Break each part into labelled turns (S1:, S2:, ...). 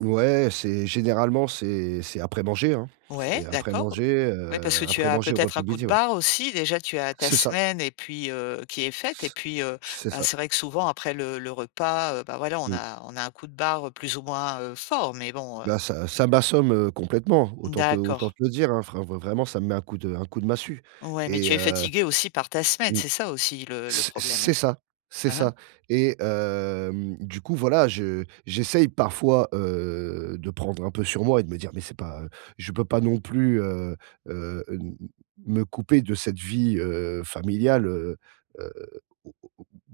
S1: Ouais, c'est généralement, c'est c'est après manger, hein. C'est
S2: Ouais,
S1: après
S2: d'accord.
S1: manger,
S2: Oui, parce
S1: heu,
S2: que tu
S1: après
S2: as
S1: manger, heu, au
S2: peut-être
S1: repas
S2: un
S1: de
S2: coup de
S1: midi, ouais.
S2: barre, aussi. Déjà, tu as ta
S1: C'est ça.
S2: semaine et puis heu, qui est faite. Et
S1: C
S2: puis, heu,
S1: c'est
S2: bah,
S1: ça.
S2: c'est vrai que souvent après le le repas, heu, bah, voilà, on
S1: Mmh.
S2: a on a un coup de barre plus ou moins, heu, fort, mais bon, heu
S1: Bah, ça ça m'assomme, heu, complètement. Autant te
S2: D'accord.
S1: autant te le dire, hein, vrai vrai vraiment, ça me met un coup de un coup de massue
S2: Ouais, mais
S1: et
S2: tu es
S1: heu
S2: fatigué aussi par ta semaine,
S1: mmh,
S2: c'est ça, aussi, le le
S1: c c'est
S2: problème.
S1: ça, c'est
S2: Aha.
S1: ça. Et hem, du coup, voilà, je j'essaye parfois, heu, de prendre un peu sur moi et de me dire: «Mais c'est pas je peux pas non plus, heu heu, hem, me couper de cette vie, heu, familiale, heu heu, au au au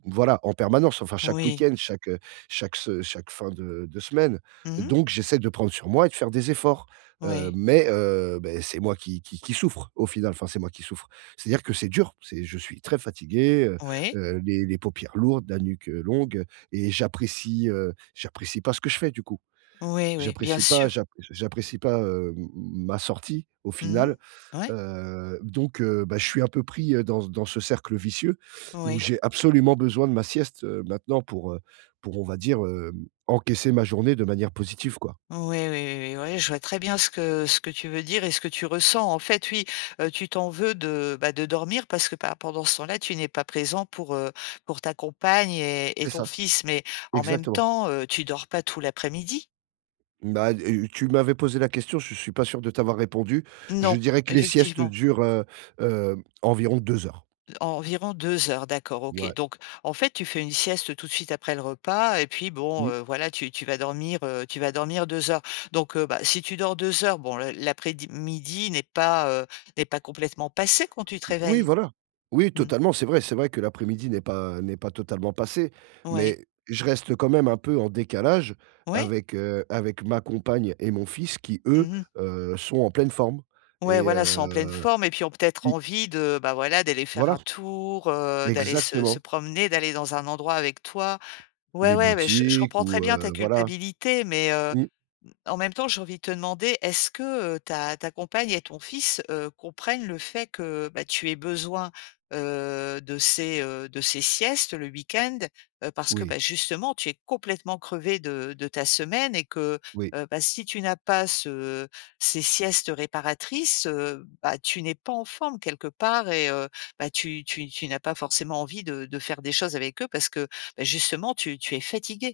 S1: voilà, en permanence, enfin, chaque
S2: Oui.
S1: week-end, chaque chaque s chaque fin de de semaine.»
S2: Mmh mh.
S1: Donc j'essaie de prendre sur moi et de faire des efforts. Hem,
S2: Oui.
S1: mais heu, beh, c'est moi qui qui qui souffre, au final- enfin, c'est moi qui souffre- c'est-à-dire que c'est dur, c'est je suis très fatigué, heu
S2: Oui.
S1: heu, les les paupières lourdes, la nuque longue et j'apprécie, heu, j'apprécie pas ce que je fais, du coup.
S2: Oui, oui. Bien
S1: J'apprécie pas,
S2: sûr.
S1: j'app j'a j'apprécie pas, hem, ma sortie, au
S2: Mmh mh,
S1: final.
S2: ouais.
S1: Heu, donc heu, bah, je suis un peu pris, heu, dans c dans ce cercle vicieux où
S2: Oui.
S1: j'ai absolument besoin de ma sieste, heu, maintenant, pour, heu, pour on va dire, hem, encaisser ma journée de manière positive, quoi.
S2: Oui, oui, oui, oui. Oui je vois très bien ce que ce que tu veux dire et ce que tu ressens. En fait, oui, heu, tu t'en veux de, bah, de dormir parce que pa pendant ce temps-là, tu n'es pas présent pour, heu, pour ta compagne et et
S1: C'est
S2: ton
S1: ça,
S2: fils. Mais en même
S1: exactement.
S2: temps, heu, tu dors pas tout l'après-midi?
S1: Bah heu, tu m'avais posé la question, je suis pas sûr de t'avoir répondu. Je
S2: Non,
S1: dirais que les siestes
S2: effectivement.
S1: durent, heu heu, environ 2 heures.
S2: En environ 2 heures, d'accord, OK.
S1: Ouais.
S2: Donc en fait, tu fais une sieste tout de suite après le repas et puis bon,
S1: Mmh.
S2: heu, voilà, tu tu vas dormir heu, tu vas dormir 2 heures. Donc heu, bah, si tu dors 2 heures, bon l l'après-di midi n'est pas heu, n'est pas complètement passé quand tu te
S1: O Oui,
S2: réveilles?
S1: voilà. Oui,
S2: Mmh.
S1: totalement, c'est vrai, c'est vrai que l'après-midi n'est pas n'est pas totalement passé,
S2: Oui.
S1: mais je reste quand même un peu en décalage
S2: Ouais.
S1: avec heu, avec ma compagne et mon fils qui eux,
S2: Mmh mh.
S1: heu, sont en pleine forme.
S2: Ouais,
S1: Et
S2: voilà, sont en pleine
S1: heu
S2: forme. Et puis, ont peut-être
S1: oui.
S2: envie de bah, voilà, d'aller faire
S1: Voilà.
S2: un tour, heu, d'aller se se
S1: Exactement.
S2: promener, d'aller dans un endroit avec toi. Ouais,
S1: Les
S2: ouais, bah, je je
S1: boutiques
S2: comprends très
S1: ou
S2: bien ta
S1: heu voilà.
S2: culpabilité, mais heu,
S1: Mmh.
S2: mmh, en même temps, j'ai envie de te demander, est-ce que, heu, ta ta compagne et ton fils, heu, comprennent le fait que, bah, tu aies besoin, heu, de ces heu, de ces siestes le week-end? Heu, parce que,
S1: Oui.
S2: bah, justement, tu es complètement crevé de de ta semaine et que,
S1: Oui.
S2: heu, bah, si tu n'as pas ce ces siestes réparatrices, heu, bah, tu n'es pas en forme, quelque part, et heu, bah, tu tu tu n'as pas forcément envie de de faire des choses avec eux parce que, bah, justement, tu tu es fatigué.